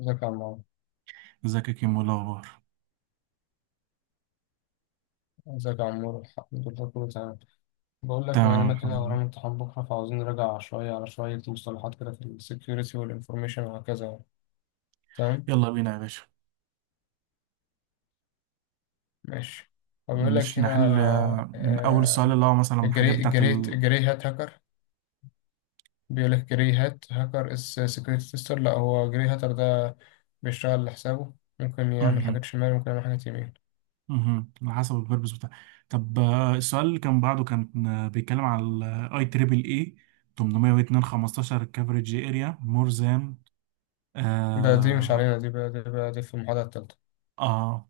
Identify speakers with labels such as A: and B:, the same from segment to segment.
A: ازيك يا عمار
B: ازيك يا كيمو، إيه الاخبار؟
A: ازيك يا عمار. الحمد لله كله تمام. بقول لك، بما
B: تمام،
A: اننا
B: الحمد
A: كده
B: لله.
A: ورانا امتحان بكره، فعاوزين نراجع شويه على شويه مصطلحات كده في السكيورتي والانفورميشن وهكذا يعني. تمام.
B: يلا بينا يا باشا.
A: ماشي. فبيقول لك هنا
B: نحل، من اول السؤال
A: آه،
B: اللي هو مثلا الحاجات
A: الجري
B: بتاعت
A: الجري
B: ال.
A: الجري هات هاكر. بيقول لك جري هات هاكر از سكيورتي تيستر. لا، هو جري هاتر ده بيشتغل لحسابه، ممكن يعمل
B: مهم.
A: حاجات شمال ممكن يعمل حاجات يمين.
B: مهم، على حسب البيربز بتاع. طب السؤال اللي كان بعده كان بيتكلم على الاي تريبل اي 802 15 كفريج اريا مور ذان.
A: دي مش
B: آه.
A: علينا، دي في المحاضره التالتة.
B: آه.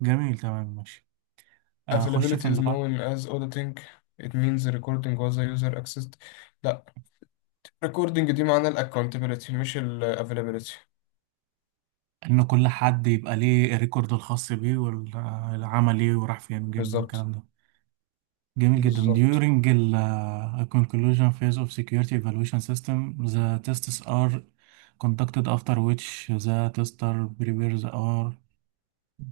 B: جميل، تمام، ماشي. آه، خش في
A: Availability is
B: اللي بعد.
A: known as auditing. It means recording was a user accessed. لا، recording دي معناها ال accountability مش ال availability.
B: إن كل حد يبقى ليه الريكورد الخاص بيه والعمل إيه وراح فين وجه منين
A: بالظبط.
B: الكلام. جميل جدا.
A: بالظبط.
B: During ال conclusion phase of security evaluation system, the tests are conducted after which the tester prepares or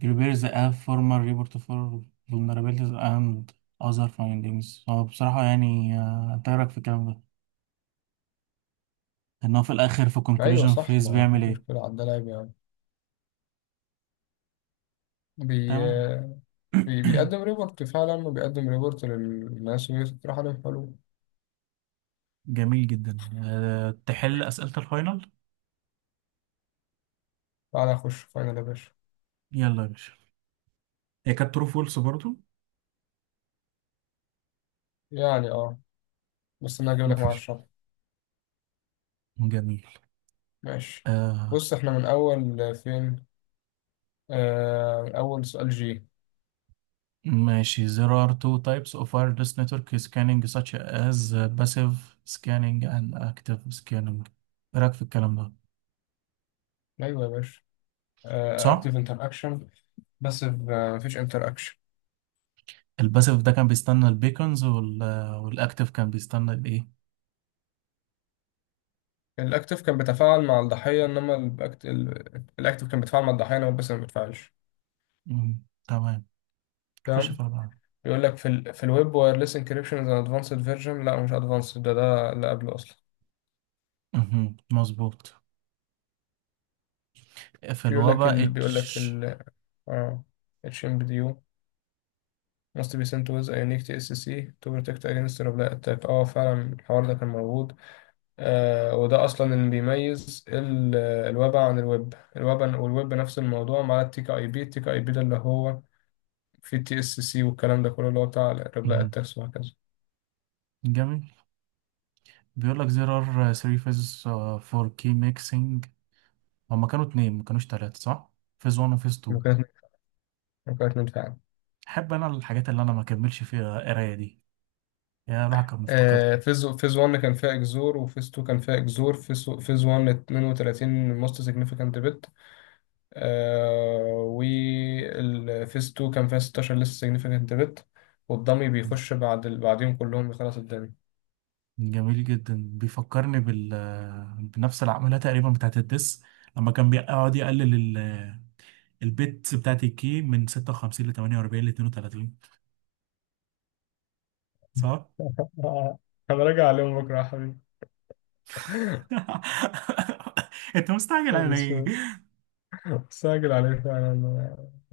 B: prepares a formal report for vulnerabilities and other findings. هو بصراحة يعني، انت إيه رأيك في الكلام ده؟ ان هو في الاخر في
A: ايوه
B: conclusion
A: صح،
B: phase
A: ما
B: بيعمل
A: فيش
B: ايه؟
A: مشكله على ده، لاعب يعني. بي...
B: تمام.
A: بيقدم ريبورت فعلا، وبيقدم ريبورت للناس ويطرح عليهم حلول.
B: جميل جدا. تحل أسئلة الفاينل.
A: تعالى اخش فاينل يا باشا.
B: يلا يا باشا. هي كانت true false برضو.
A: يعني اه، بس انا هجيب لك مع
B: مفيش.
A: الشرح.
B: جميل.
A: ماشي.
B: آه
A: بص احنا من اول فين؟ اول سؤال جي.
B: ماشي. There are two types of wireless network scanning such as passive scanning and active scanning. ايه رأيك في الكلام ده؟
A: ايوه يا باشا،
B: صح.
A: اكتيف انتر اكشن. بس مفيش انتراكشن.
B: الباسيف ده كان بيستنى البيكونز والاكتيف كان بيستنى الايه؟
A: الاكتف كان بيتفاعل مع الضحيه، انما الاكتف كان بيتفاعل مع الضحيه انما بس ما بيتفاعلش.
B: مم، تمام. خش
A: تمام.
B: في بعض.
A: يقول لك في ال في الويب وايرلس انكريبشن از ادفانسد فيرجن. لا مش ادفانسد، ده ده اللي قبله اصلا.
B: مهم. مظبوط. في
A: في يقول لك
B: الوبا
A: ال بيقول لك
B: اتش.
A: ال اه اتش ام بي دي يو must be sent with a unique TSC to protect against reply attack. اه فعلا الحوار ده كان موجود. آه وده اصلا اللي بيميز الويب عن الويب الويب والويب. نفس الموضوع مع التيك اي بي. التيك اي بي ده اللي هو في تي اس سي، والكلام ده كله اللي هو بتاع الريبلاي
B: مهم.
A: اتاكس وهكذا.
B: جميل. بيقول لك there are three phases for key mixing. هما كانوا اتنين ما كانوش تلاتة، صح؟ phase 1 و phase 2.
A: ممكن ممكن اتنين فعلا.
B: احب انا الحاجات اللي انا ما كملش فيها قرايه دي، يا الواحد كان مفتقدها.
A: آه فيز 1 كان فيها اكزور، وفيز 2 كان فيها اكزور. فيز 1 32 موست سيجنيفيكانت بت. آه، والفيز 2 كان فيها 16 لسه سيجنيفيكانت بت. والضمي بيخش بعد بعديهم كلهم بيخلص الدنيا.
B: جميل جدا. بيفكرني بنفس العملية تقريبا بتاعت الدس، لما كان بيقعد يقلل البيتس بتاعت الكي من 56 ل 48 ل 32، صح؟
A: آه، انا راجع عليهم بكره يا حبيبي.
B: انت مستعجل
A: نهار
B: على ايه؟
A: اسود. ساجل عليه فعلا.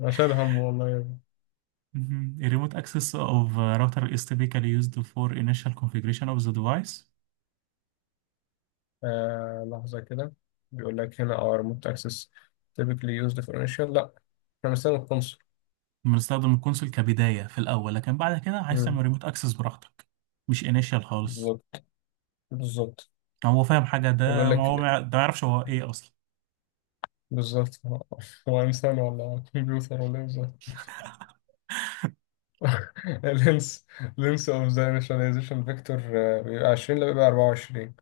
A: أنا شايل هم والله.
B: مهم. A remote access of a router is typically used for initial configuration of the device.
A: آه لحظة كده. بيقول لك هنا our remote access typically used for initial. لا، احنا بنستخدم الكونسول.
B: بنستخدم الكونسول كبداية في الأول، لكن بعد كده عايز
A: مم.
B: تعمل remote access براحتك. مش initial خالص.
A: بالظبط. بالظبط.
B: هو فاهم حاجة
A: بيقول
B: ده ما هو
A: لك
B: ما ده ما يعرفش هو ايه أصلا.
A: بالظبط هو، هو انسان ولا كمبيوتر ولا ايه بالظبط. اللينس، لينس اوف ذا initialization فيكتور بيبقى 20. لا بيبقى 24،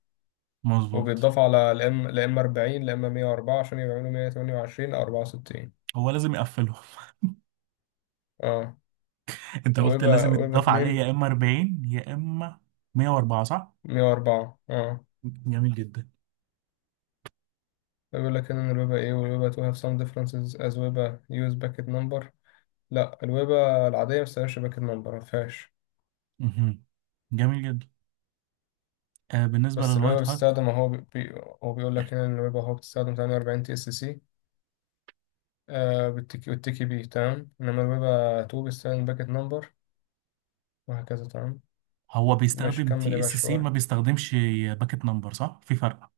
B: مظبوط.
A: وبيتضاف على الام الام 40 الام 104 عشان يعملوا 128 او 64.
B: هو لازم يقفلهم.
A: اه،
B: انت قلت لازم
A: ويبقى
B: يتضاف عليه
A: 2.
B: يا اما 40 يا اما 104، صح.
A: 104 اه.
B: جميل جدا.
A: بيقول لك هنا ان الويبة ايه والويبة to have some differences as ويبة use packet number. لا الويبة العادية ما بتستخدمش باكت نمبر، ما فيهاش.
B: مهم. جميل جدا. بالنسبه
A: بس الويبة
B: للوايت هاك.
A: بتستخدم اهو، هو بيقول لك هنا ان الويبة اهو بتستخدم 48 تي اس سي بالتكي والتكي بي، تمام. انما الويبة 2 بتستخدم باكت نمبر، وهكذا. تمام.
B: هو
A: ماشي
B: بيستخدم
A: كمل يا
B: تي اس
A: باشا
B: سي،
A: شوية.
B: ما بيستخدمش باكيت نمبر، صح، في فرق.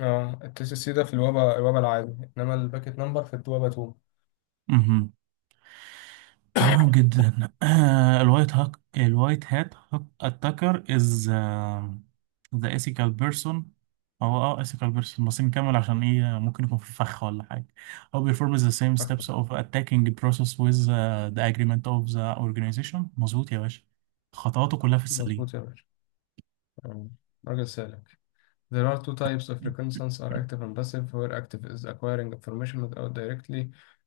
A: اه التي اس سي ده في الويبة الويبة العادي، انما الباكت نمبر في الويبة 2.
B: مهم. تمام جدا، الوايت هات اتاكر از ذا ethical بيرسون. هو ethical بيرسون، بس نكمل عشان ايه ممكن يكون في فخ ولا حاجة. هو performs the same steps of attacking process with the agreement of the organization. مظبوط يا باشا، خطواته كلها في السليم.
A: مظبوط يا باشا. آه، راجل سالك. There are two types of reconnaissance are active and passive, where active is acquiring information without directly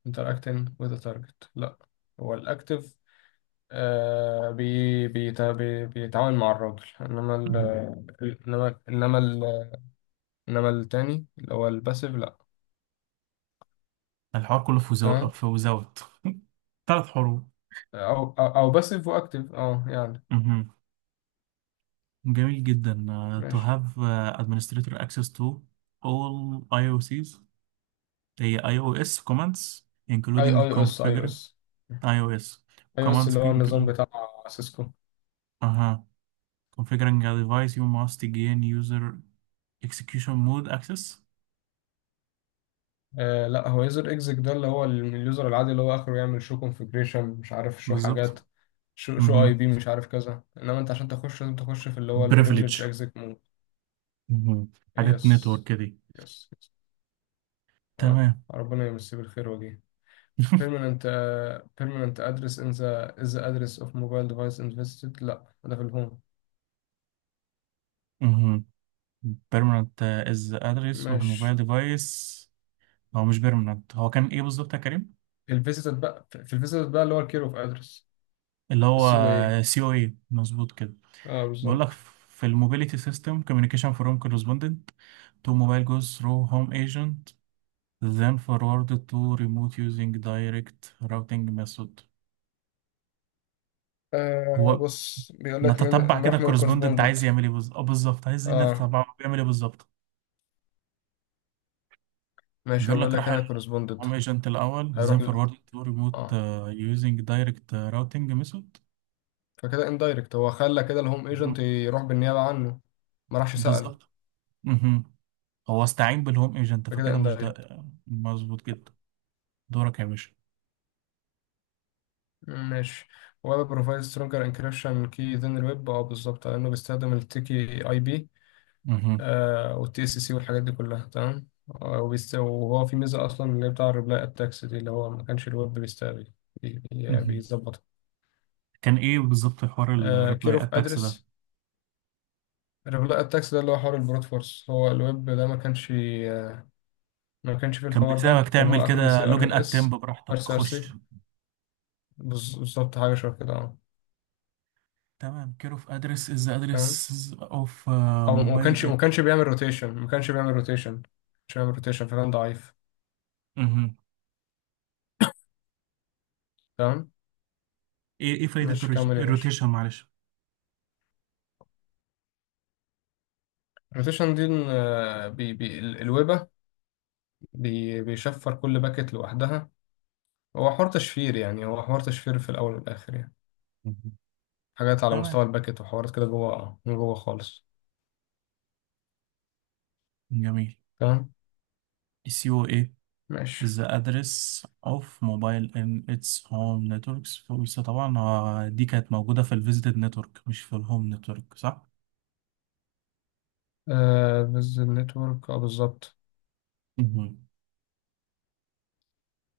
A: interacting with the target. لا، هو الأكتف آه بي بيتا بي بيتعاون مع الراجل، انما ال
B: مهم.
A: انما ال انما التاني اللي هو الباسيف لا.
B: الحوار كله
A: تمام.
B: في وزوت. ثلاث حروف.
A: أو باسيف واكتف اه يعني.
B: مهم. جميل جدا. To
A: ماشي.
B: have administrator access to all IOCs. هي اي او اس كوماندز
A: اي اي
B: including
A: او اس اي او
B: configure
A: اس
B: iOS
A: اي او اس
B: commands
A: اللي هو النظام
B: include.
A: بتاع سيسكو.
B: اها. Configuring a device you must gain user execution mode access.
A: آه لا، هو يوزر اكزيك ده اللي هو اليوزر العادي اللي هو اخره يعمل شو كونفجريشن مش عارف شو
B: بالظبط.
A: حاجات، شو
B: اها.
A: اي بي مش عارف كذا. انما انت عشان تخش لازم تخش في اللي هو البريفليج
B: Privilege.
A: اكزيك مود.
B: اها. حاجات نتورك
A: يس.
B: كده.
A: يس. اه،
B: تمام.
A: ربنا يمسيه بالخير وجيه. permanent permanent address in the is the address of mobile device invested. لا ده في الهوم.
B: اها. Permanent is the address of mobile
A: ماشي.
B: device. هو مش permanent، هو كان ايه بالظبط يا كريم؟
A: في الفيزيتد بقى، في الفيزيتد بقى اللي هو الكير اوف ادرس،
B: اللي هو
A: السي او اي.
B: سي او اي. مظبوط كده.
A: اه
B: بقول لك
A: بالظبط.
B: في الموبيليتي سيستم communication from correspondent to mobile goes through home agent then forwarded to remote using direct routing method.
A: آه
B: هو
A: بص، بيقول لك
B: نتتبع
A: من
B: كده
A: راح من
B: الكورسبوندنت
A: الكورسبوندنت.
B: عايز يعمل ايه بالظبط، عايز إن
A: اه
B: نتتبع هو بيعمل ايه بالظبط.
A: ماشي. هو
B: بيقول
A: بيقول
B: لك راح
A: لك هنا كورسبوندنت
B: الهوم ايجنت الاول، then
A: هيروح ل...
B: forwarded to remote
A: اه
B: using direct routing method.
A: فكده اندايركت، هو خلى كده الهوم
B: مهم.
A: ايجنت يروح بالنيابة عنه، ما راحش سأله.
B: بالظبط. مهم. هو استعين بالهوم ايجنت
A: فكده
B: فكده مش ده.
A: اندايركت.
B: مظبوط جدا. دورك يا باشا.
A: ماشي. ويب بروفايد سترونجر انكريبشن كي ذن الويب اه بالظبط، لانه بيستخدم التيكي اي بي
B: مهم.
A: والتي اس سي والحاجات دي كلها، تمام. آه، وهو في ميزة اصلا اللي هي بتاع الريبلاي اتاكس دي، اللي هو ما كانش الويب بيستقبل،
B: مهم.
A: بيظبطها.
B: كان ايه بالظبط حوار
A: كير
B: الريبلاي
A: اوف
B: اتاكس ده؟
A: ادرس. الريبلاي اتاكس ده اللي هو حوار البروت فورس، هو الويب ده ما كانش، ما كانش في
B: كان
A: الحوار
B: بيساعدك
A: ده، كان
B: تعمل
A: هو اخره
B: كده
A: سي
B: لوجن
A: ار
B: اتمب
A: اس ار
B: براحتك
A: سي ار
B: خش.
A: سي. بالظبط حاجه شبه كده اه.
B: تمام. كير اوف ادرس از
A: فاهم.
B: ادرس اوف
A: او ما
B: موبايل
A: كانش ما
B: ات.
A: كانش بيعمل روتيشن، ما كانش بيعمل روتيشن، مش بيعمل روتيشن، فكان ضعيف.
B: ايه
A: تمام.
B: ايه فايدة
A: ماشي كمل يا باشا.
B: الروتيشن، معلش.
A: الروتيشن دي إن، آه، الويبه بي بيشفر كل باكت لوحدها. هو حوار تشفير يعني، هو حوار تشفير في الاول والاخر يعني.
B: مهم.
A: حاجات على
B: تمام.
A: مستوى الباكت وحوارات كده جوه، آه، من جوه خالص.
B: جميل.
A: تمام.
B: السي او ايه
A: ماشي.
B: is the address of mobile in its home networks. فقلت طبعا، دي كانت موجودة في الفيزيتد نتورك مش في الهوم نتورك، صح؟
A: آه بز النتورك اه بالظبط.
B: مهم.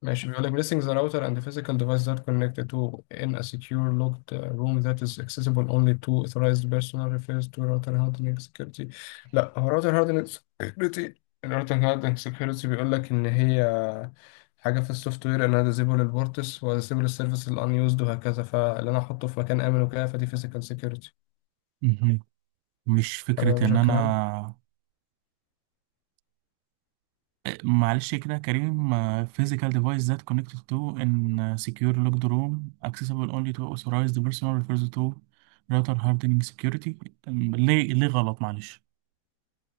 A: ماشي. بيقول لك blessing the router and the physical device that connect to in a secure locked room that is accessible only to authorized personnel refers to router hardening security. لا هو router hardening security. ال router hardening security بيقول لك ان هي حاجة في السوفت وير، انا disable البورتس و disable السيرفيس ال unused وهكذا. فاللي انا احطه في مكان امن وكده فدي physical security.
B: مهم. مش
A: حلو يا
B: فكرة ان
A: باشا الكلام.
B: انا. معلش كده يا كريم. Physical device that connected to in secure locked room accessible only to authorized person refers to router hardening security. ليه غلط؟ معلش.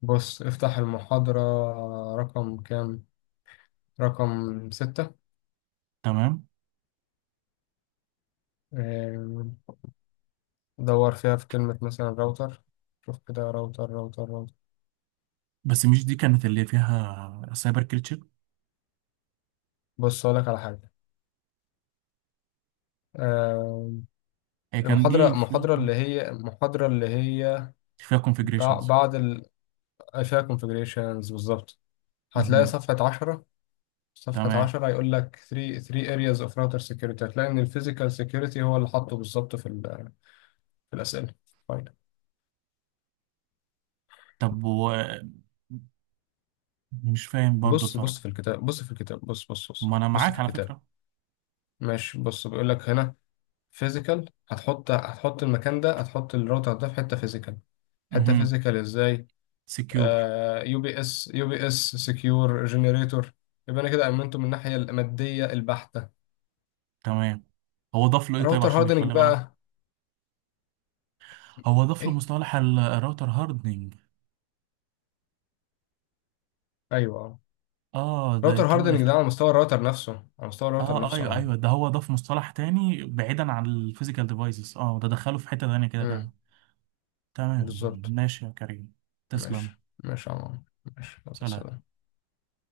A: بص افتح المحاضرة رقم كام. رقم 6.
B: تمام.
A: دور فيها في كلمة مثلا راوتر. شوف كده راوتر راوتر راوتر.
B: بس مش دي كانت اللي فيها سايبر كريتشر؟
A: بص أقولك على حاجة آه.
B: هي كان
A: المحاضرة
B: دي
A: المحاضرة
B: فيها
A: اللي هي المحاضرة اللي هي
B: فيها configurations.
A: بعد ال، فيها configurations بالظبط. هتلاقي
B: مهم.
A: صفحة 10. صفحة
B: تمام.
A: عشرة هيقول لك 3 areas of router security. هتلاقي إن الفيزيكال security هو اللي حاطه بالظبط في في الأسئلة. فايدة.
B: طب مش فاهم برضو
A: بص
B: الفرق.
A: في الكتاب، بص في الكتاب، بص بص بص
B: ما انا
A: بص
B: معاك
A: في
B: على
A: الكتاب.
B: فكرة.
A: ماشي، بص بيقول لك هنا فيزيكال، هتحط المكان ده، هتحط الراوتر ده في حته فيزيكال. حته
B: مهم.
A: فيزيكال ازاي؟
B: Secure.
A: يو بي اس سكيور جنريتور. يبقى انا كده امنته من الناحيه الماديه البحته.
B: تمام. هو ضاف له ايه طيب
A: راوتر
B: عشان
A: هاردنج
B: يخليه غلط؟
A: بقى.
B: هو ضاف له
A: ايه.
B: مصطلح الراوتر هاردنج.
A: ايوه اه.
B: اه، ده
A: راوتر
B: الكلمة اللي
A: هاردنج
B: في
A: ده
B: ال-.
A: على مستوى الراوتر نفسه، على مستوى الراوتر
B: اه،
A: نفسه
B: ايوه
A: اه.
B: ايوه، ده هو ضاف مصطلح تاني بعيدا عن الفيزيكال ديفايسز. اه ده دخله في حتة تانية كده كمان.
A: امم.
B: تمام
A: بالظبط.
B: ماشي يا كريم. تسلم.
A: ماشي يا عمر. ماشي، يلا،
B: سلام.
A: سلام.